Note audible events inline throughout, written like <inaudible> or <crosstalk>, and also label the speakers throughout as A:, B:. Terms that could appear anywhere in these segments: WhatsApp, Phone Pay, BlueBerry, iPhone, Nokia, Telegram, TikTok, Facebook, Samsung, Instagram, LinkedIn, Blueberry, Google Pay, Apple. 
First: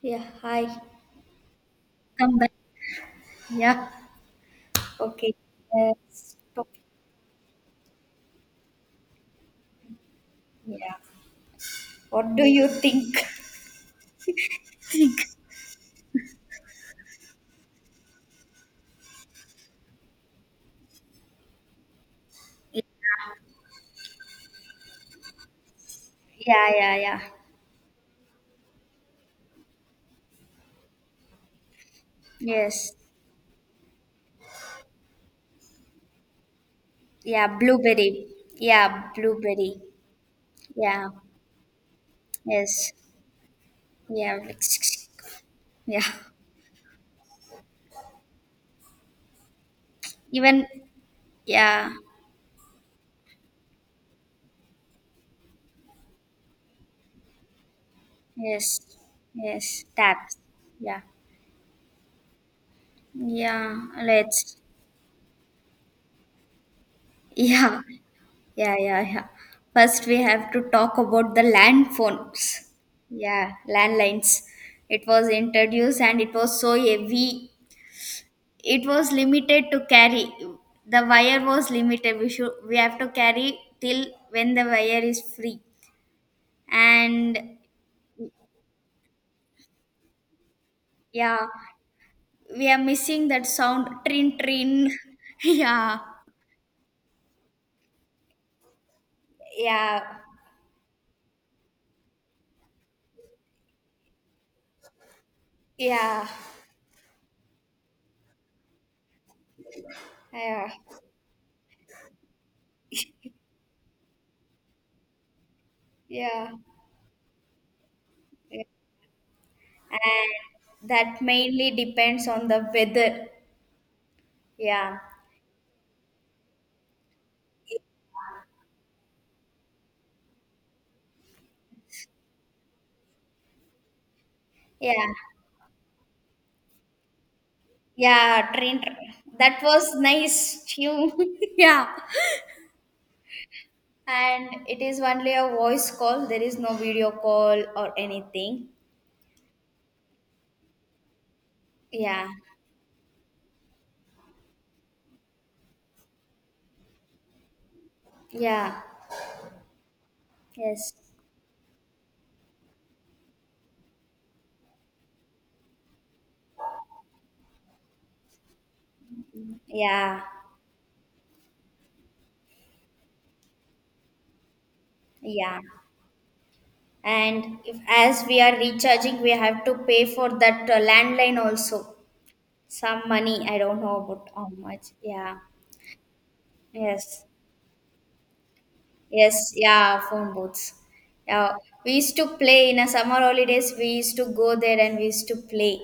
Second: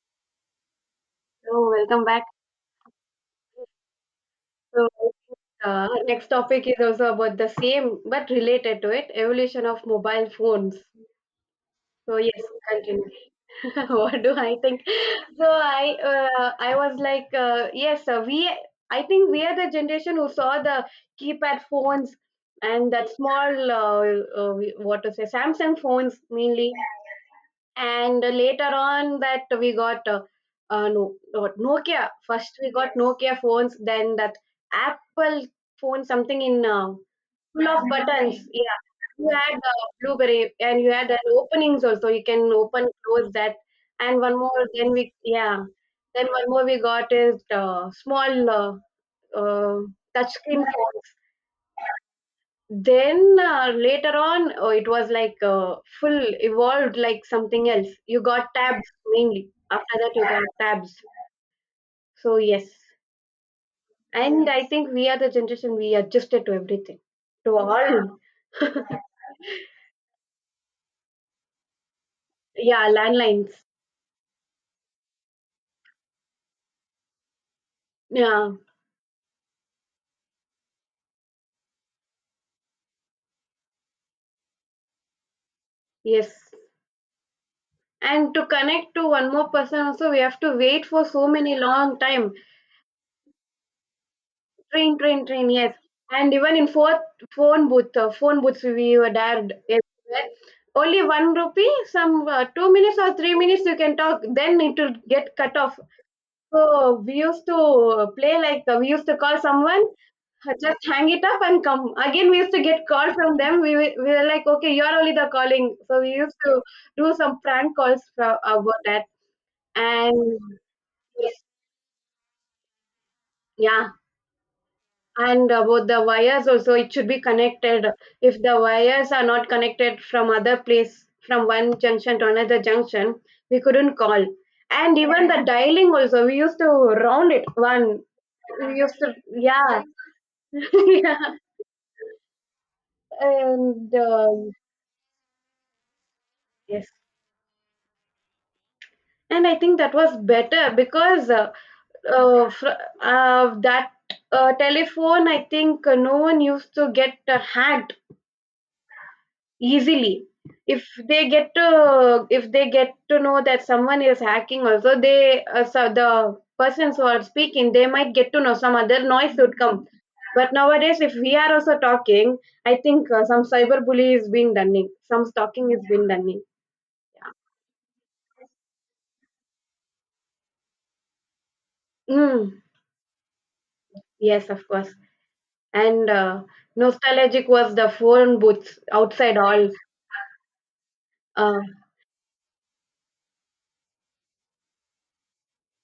A: Yeah, hi.
B: Welcome back.
A: Come back. Yeah,
B: So, I
A: okay.
B: think, uh, next
A: Let's
B: topic
A: talk.
B: is also about the same but related to it evolution of mobile phones.
A: Yeah.
B: So
A: What
B: yes,
A: do you
B: continue.
A: think?
B: <laughs> What do I think? So, I I was like, yes, we I think we are the generation who saw the keypad phones and that small what to say, Samsung phones mainly.
A: Yeah, yeah, yeah.
B: And later on that we got no, what, Nokia. First we
A: Yes.
B: got Nokia phones, then that Apple phone, something in
A: Yeah,
B: full of
A: blueberry.
B: buttons. Yeah,
A: Yeah,
B: you had
A: blueberry.
B: blueberry, and you
A: Yeah.
B: had that openings also. You can open
A: Yes.
B: close that, and one
A: Yeah.
B: more. Then we,
A: <tsk>
B: yeah,
A: Yeah.
B: then one more we got is small uh, touch screen
A: Even
B: phones.
A: yeah.
B: Then, later on, oh, it was like full evolved like something else. You got
A: Yes.
B: tabs mainly. After
A: Yes.
B: that, you
A: That.
B: got tabs.
A: Yeah.
B: So yes,
A: Yeah.
B: and
A: Let's.
B: I think we are the generation we adjusted to everything,
A: <laughs>
B: to
A: Yeah.
B: all.
A: Yeah, yeah, yeah. First, we have to talk about the land phones.
B: Yeah,
A: Yeah,
B: landlines.
A: landlines. It was introduced and it was so heavy.
B: Yeah,
A: It was limited to carry. The wire was limited. We have to carry till when the wire is free.
B: yes.
A: And
B: And to connect to one more person also, we have to wait for so
A: yeah,
B: many long time.
A: we are missing that sound. Trin trin.
B: Train, train,
A: <laughs>
B: train, yes.
A: Yeah,
B: And even in fourth phone booth, phone booths we were dared
A: yeah,
B: everywhere. Only one rupee, some 2 minutes or 3 minutes you can talk, then it will get cut off.
A: yeah,
B: So we used to play like we used to call someone,
A: yeah,
B: just hang it up and come. Again, we used to get call from them. We were like, okay, you're only the calling. So we used
A: yeah.
B: to do some prank calls for,
A: And
B: about that. And
A: that
B: yes,
A: mainly depends on the weather.
B: yeah.
A: Yeah,
B: And about the wires also, it should be connected. If the wires are not connected from other place, from one junction to another junction, we couldn't call. And
A: yeah,
B: even the dialing also, we used to round it one.
A: yeah.
B: We
A: Train,
B: used to,
A: that
B: yeah,
A: was
B: <laughs>
A: nice. You,
B: yeah.
A: <laughs> yeah.
B: And
A: And it is only a voice call. There is no
B: yes,
A: video call or anything.
B: and I think that was better because
A: Yeah,
B: uh, fr- that telephone, I think no one used to get hacked
A: yeah,
B: easily. if
A: yes,
B: they get to if they get to know that someone is hacking also, they so the persons who are speaking, they might get to know some other noise would come.
A: yeah,
B: But nowadays if we are also talking, I think some cyberbully is being done, some
A: yeah.
B: stalking is being done.
A: And if as we are recharging, we have to pay for that landline also.
B: Mm,
A: Some money. I don't know about
B: yes,
A: how
B: of
A: much.
B: course.
A: Yeah.
B: And
A: Yes.
B: Nostalgic was the phone booths outside
A: Yes,
B: all.
A: yeah, phone booths. Yeah,
B: Uh,
A: we used to play in a summer holidays. We used to go there and we used to play.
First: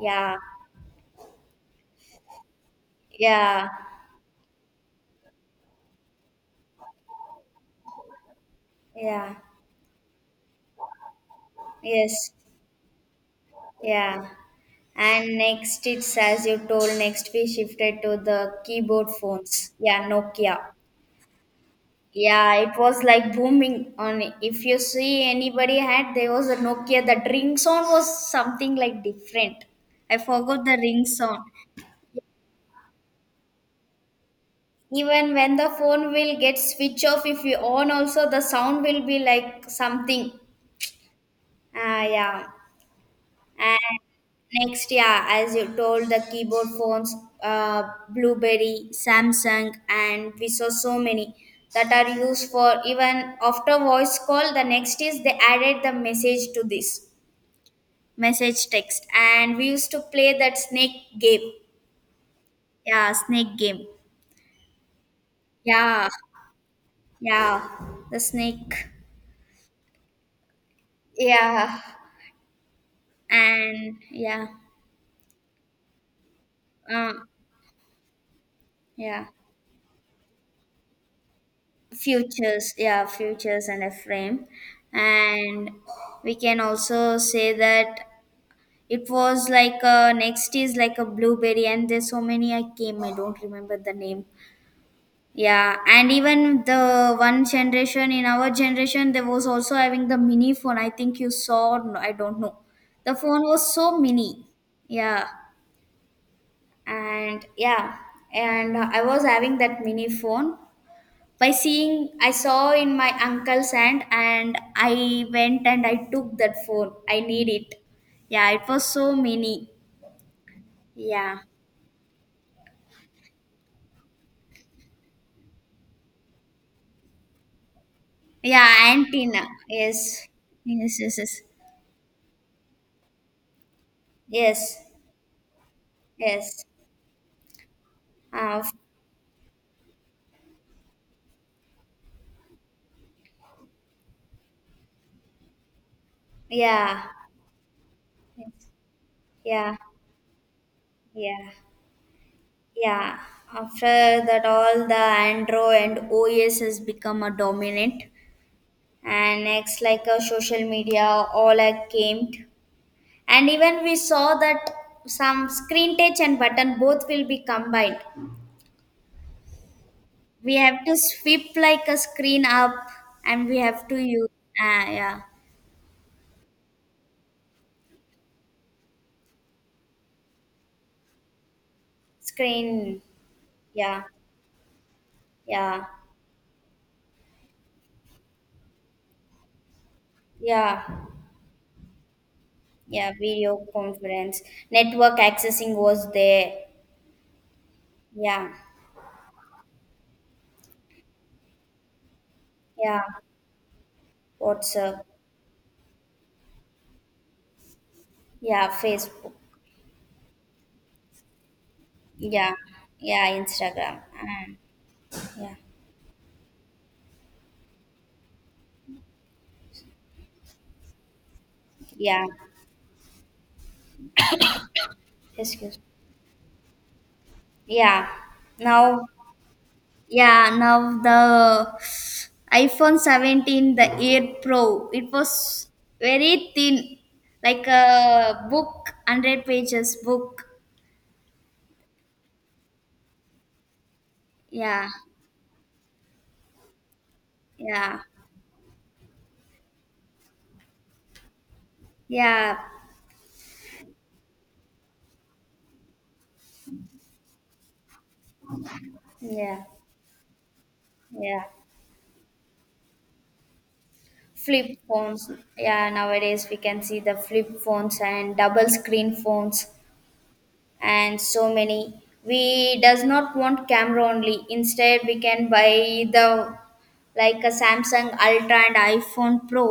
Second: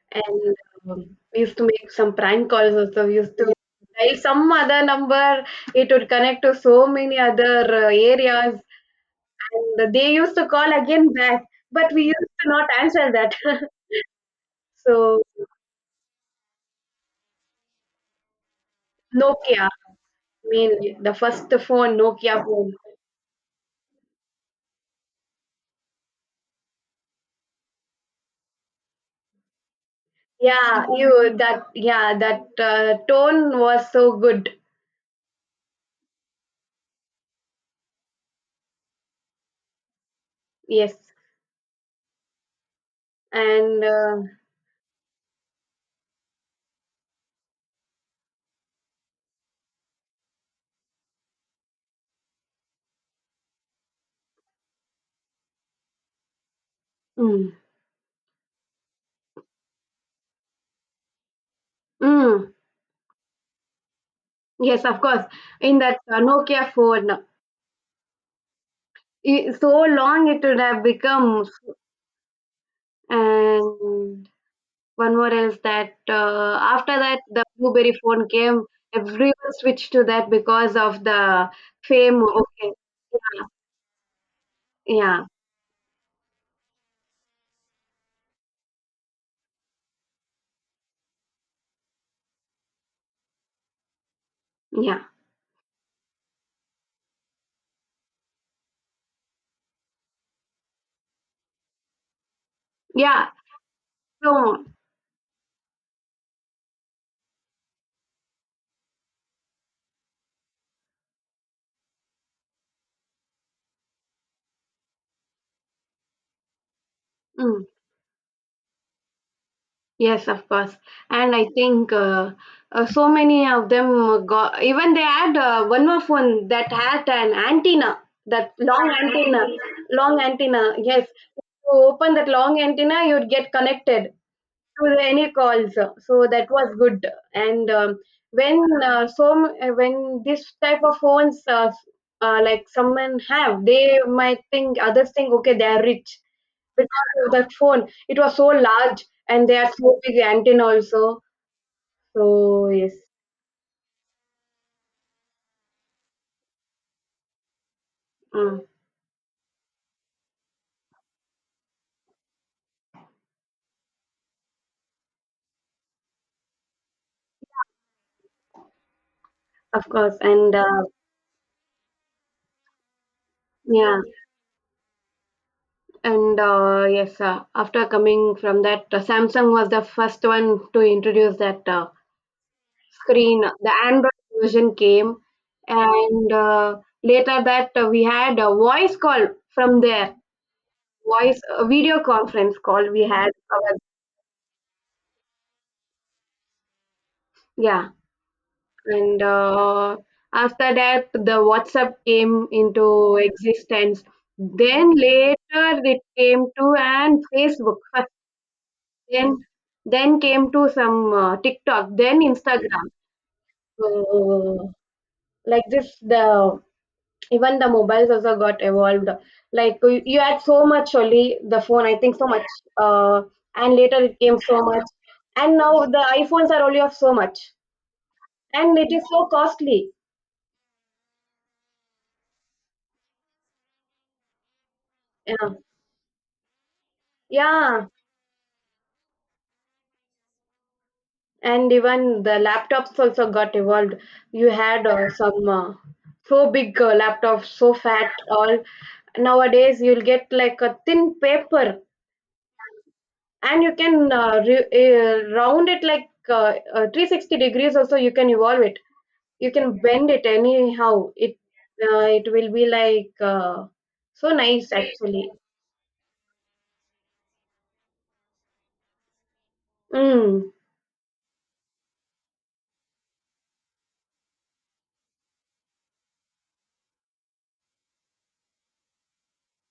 A: Yeah,
B: And um, we used to make some prank calls also. We used to
A: yeah,
B: dial some other number. It would connect to so many other areas.
A: yeah,
B: And they used to call again back, but we
A: yes,
B: used to not answer that. <laughs>
A: yeah.
B: So
A: And next, it's as you told, next we shifted to the keyboard
B: Nokia,
A: phones. Yeah, Nokia.
B: mainly the first phone, Nokia
A: Yeah,
B: phone.
A: it was like booming on. If you see anybody had, there was a Nokia. That ring sound was something like different. I forgot the
B: Yeah,
A: ring
B: you
A: sound.
B: that, yeah that tone was so good.
A: Even when the phone will get switch off if you on also the sound will be like something.
B: Yes,
A: Ah yeah.
B: and
A: And next yeah, as you told the keyboard phones, uh, BlueBerry, Samsung, and we saw so many that are used for even after voice call. The next is they added the message to this
B: mm,
A: message text, and we used to play that snake game.
B: mm,
A: Yeah, snake game.
B: yes, of course. In that
A: Yeah,
B: Nokia phone,
A: yeah, the snake.
B: I so long it would have become.
A: Yeah, and
B: And
A: yeah
B: one more else that after
A: uh,
B: that the blueberry phone came,
A: yeah
B: everyone switched to that because of the fame. Okay,
A: yeah futures and a frame,
B: yeah,
A: and we can also say that it was like next is like a blueberry and there's so many I came, I don't remember the name.
B: yeah,
A: Yeah, and even the one generation in our generation there was also having the mini phone. I think you saw or no, I don't know, the
B: yeah.
A: phone was so mini.
B: So
A: Yeah, and yeah, and I was having that mini phone. By seeing, I saw in my uncle's hand and I went and I took that phone. I need
B: mm,
A: it. Yeah, it was so mini.
B: yes, of course. And
A: Yeah,
B: I think so many of them got. Even they had one more phone that had an antenna, that long
A: yeah, antenna.
B: antenna, long
A: Yes,
B: antenna.
A: yes,
B: Yes,
A: yes, yes,
B: to open that long antenna, you'd get connected
A: yes,
B: to any calls. So that
A: yes.
B: was good. And
A: uh,
B: When when this type of phones like someone have, they might think, others think, okay they are rich because
A: yeah.
B: of that phone. It was so
A: Yes.
B: large and they are
A: Yeah,
B: so big antenna also.
A: yeah,
B: So yes,
A: yeah. After that all the Android and OS has become a dominant,
B: mm,
A: and next like a social media, all I came. And even we saw that some screen touch and button both will be combined.
B: of course. And
A: We have to sweep like a screen up and we have to
B: Yeah,
A: use. Yeah.
B: and yes, after coming from that, Samsung was the first one to introduce that,
A: Screen.
B: screen the
A: Yeah,
B: Android version came.
A: yeah,
B: And Later that, we had a voice call from there,
A: yeah,
B: voice a video conference call we
A: yeah
B: had
A: video
B: our,
A: conference. Network accessing was there.
B: yeah.
A: Yeah,
B: and After that the WhatsApp came into
A: yeah,
B: existence, then
A: WhatsApp.
B: later it came to and Facebook first,
A: Yeah,
B: then
A: Facebook.
B: then came to some TikTok, then
A: Yeah,
B: Instagram.
A: yeah, Instagram, and
B: So
A: yeah,
B: like this, the even the mobiles also got evolved. Like, you had so much only the phone I think,
A: yeah,
B: so much uh, and later it came so much, and now
A: excuse,
B: the iPhones are only of so much,
A: yeah,
B: and it is
A: now.
B: so costly.
A: Yeah, now the iPhone 17, the Air Pro, it
B: Yeah,
A: was very thin, like
B: yeah.
A: a book, 100 pages book.
B: And even the laptops also got evolved. You had
A: Yeah,
B: some so big laptops, so
A: yeah,
B: fat all. Nowadays you'll get like a thin paper,
A: yeah,
B: and you can round it like 360 degrees also, you can evolve it, you
A: yeah,
B: can bend it anyhow. it
A: yeah,
B: uh, it will be like so nice
A: flip
B: actually.
A: phones. Yeah, nowadays we can see the flip phones and double screen phones,
B: Mm,
A: and so many. We does not want camera only, instead we can buy the, like a Samsung Ultra and iPhone Pro.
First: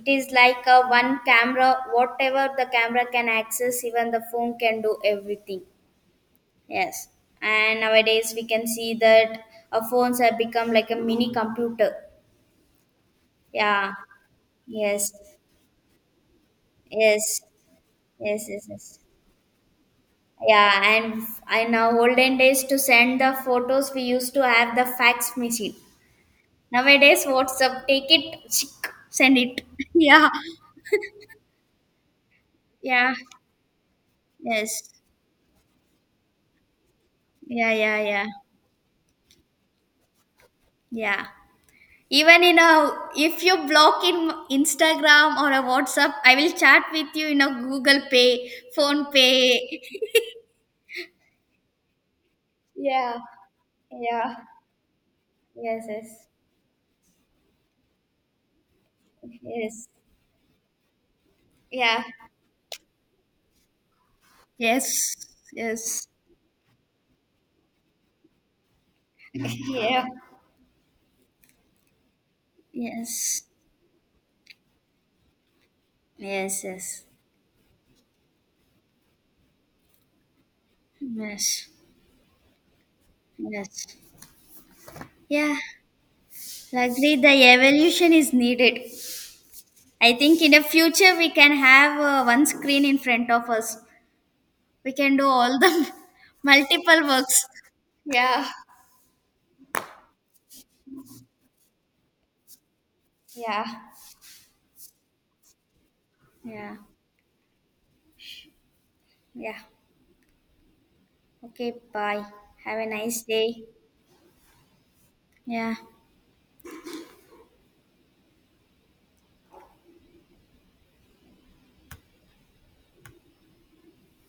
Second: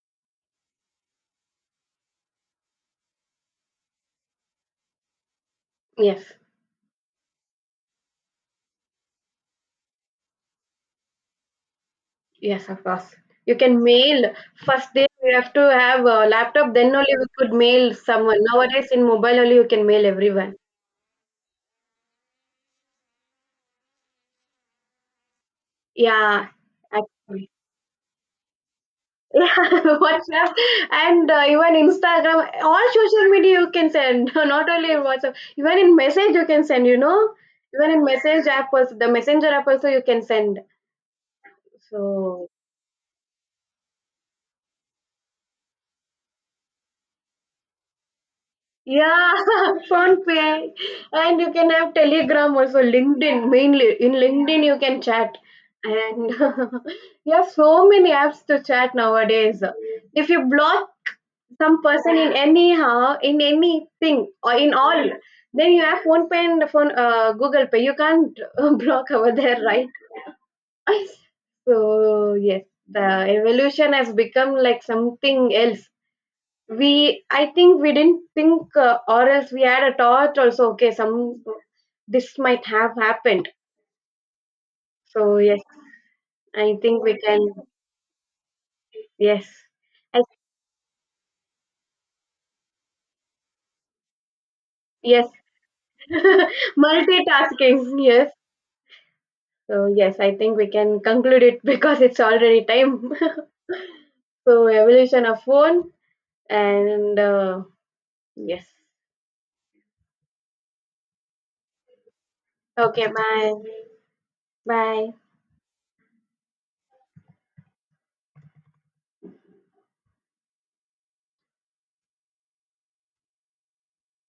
A: It is like a one camera, whatever the camera can access, even the phone can do everything.
B: yes,
A: Yes. And nowadays we can see that our phones have become like a mini computer.
B: yes, of course. You can
A: Yeah,
B: mail. First day
A: yes,
B: you have to have a laptop, then only we
A: yes,
B: could mail someone.
A: yes, yes, yes,
B: Nowadays
A: yes.
B: in mobile only you can mail everyone.
A: Yeah, and in our olden days to send the photos, we used to have the fax machine.
B: Yeah,
A: Nowadays,
B: actually.
A: WhatsApp, take it, chick, send
B: Yeah,
A: it. <laughs>
B: <laughs>
A: Yeah,
B: WhatsApp, and even Instagram, all
A: yeah,
B: social media you can send. <laughs> Not
A: yes,
B: only in WhatsApp, even in message you can send. You know,
A: yeah,
B: even
A: yeah,
B: in
A: yeah,
B: message app also, the messenger app also you can send.
A: yeah. Even
B: So
A: in a, if you block in Instagram or a WhatsApp, I will chat with you in a Google Pay, Phone
B: yeah, <laughs>
A: Pay. <laughs>
B: phone pay, and you can have Telegram also,
A: Yeah,
B: LinkedIn mainly. In
A: yeah,
B: LinkedIn you can chat,
A: yes, yes,
B: and <laughs> you have so many apps to chat nowadays.
A: yes,
B: If you block some
A: yeah,
B: person in anyhow, in anything or in
A: yes,
B: all, then you have
A: yes,
B: phone pay and phone Google Pay. You can't <laughs> block over there,
A: <laughs>
B: right?
A: yeah,
B: <laughs> So yes, the
A: yes.
B: evolution has become like something else.
A: Yes,
B: We,
A: yes,
B: I think we didn't think, or else we had a thought also, okay some,
A: yes,
B: this might have happened.
A: yes.
B: So
A: Yeah,
B: yes, I think we
A: luckily the
B: can,
A: evolution is needed.
B: yes.
A: I
B: I,
A: think in the future we can have one screen in front of us. We can do
B: yes.
A: all the <laughs>
B: <laughs>
A: multiple works.
B: Multitasking, yes.
A: Yeah,
B: So yes, I think we can conclude it <laughs> because it's already time.
A: yeah,
B: <laughs> So evolution of phone,
A: yeah,
B: and yes.
A: yeah. Okay, bye. Have a
B: Okay,
A: nice
B: bye.
A: day.
B: Bye.
A: Yeah.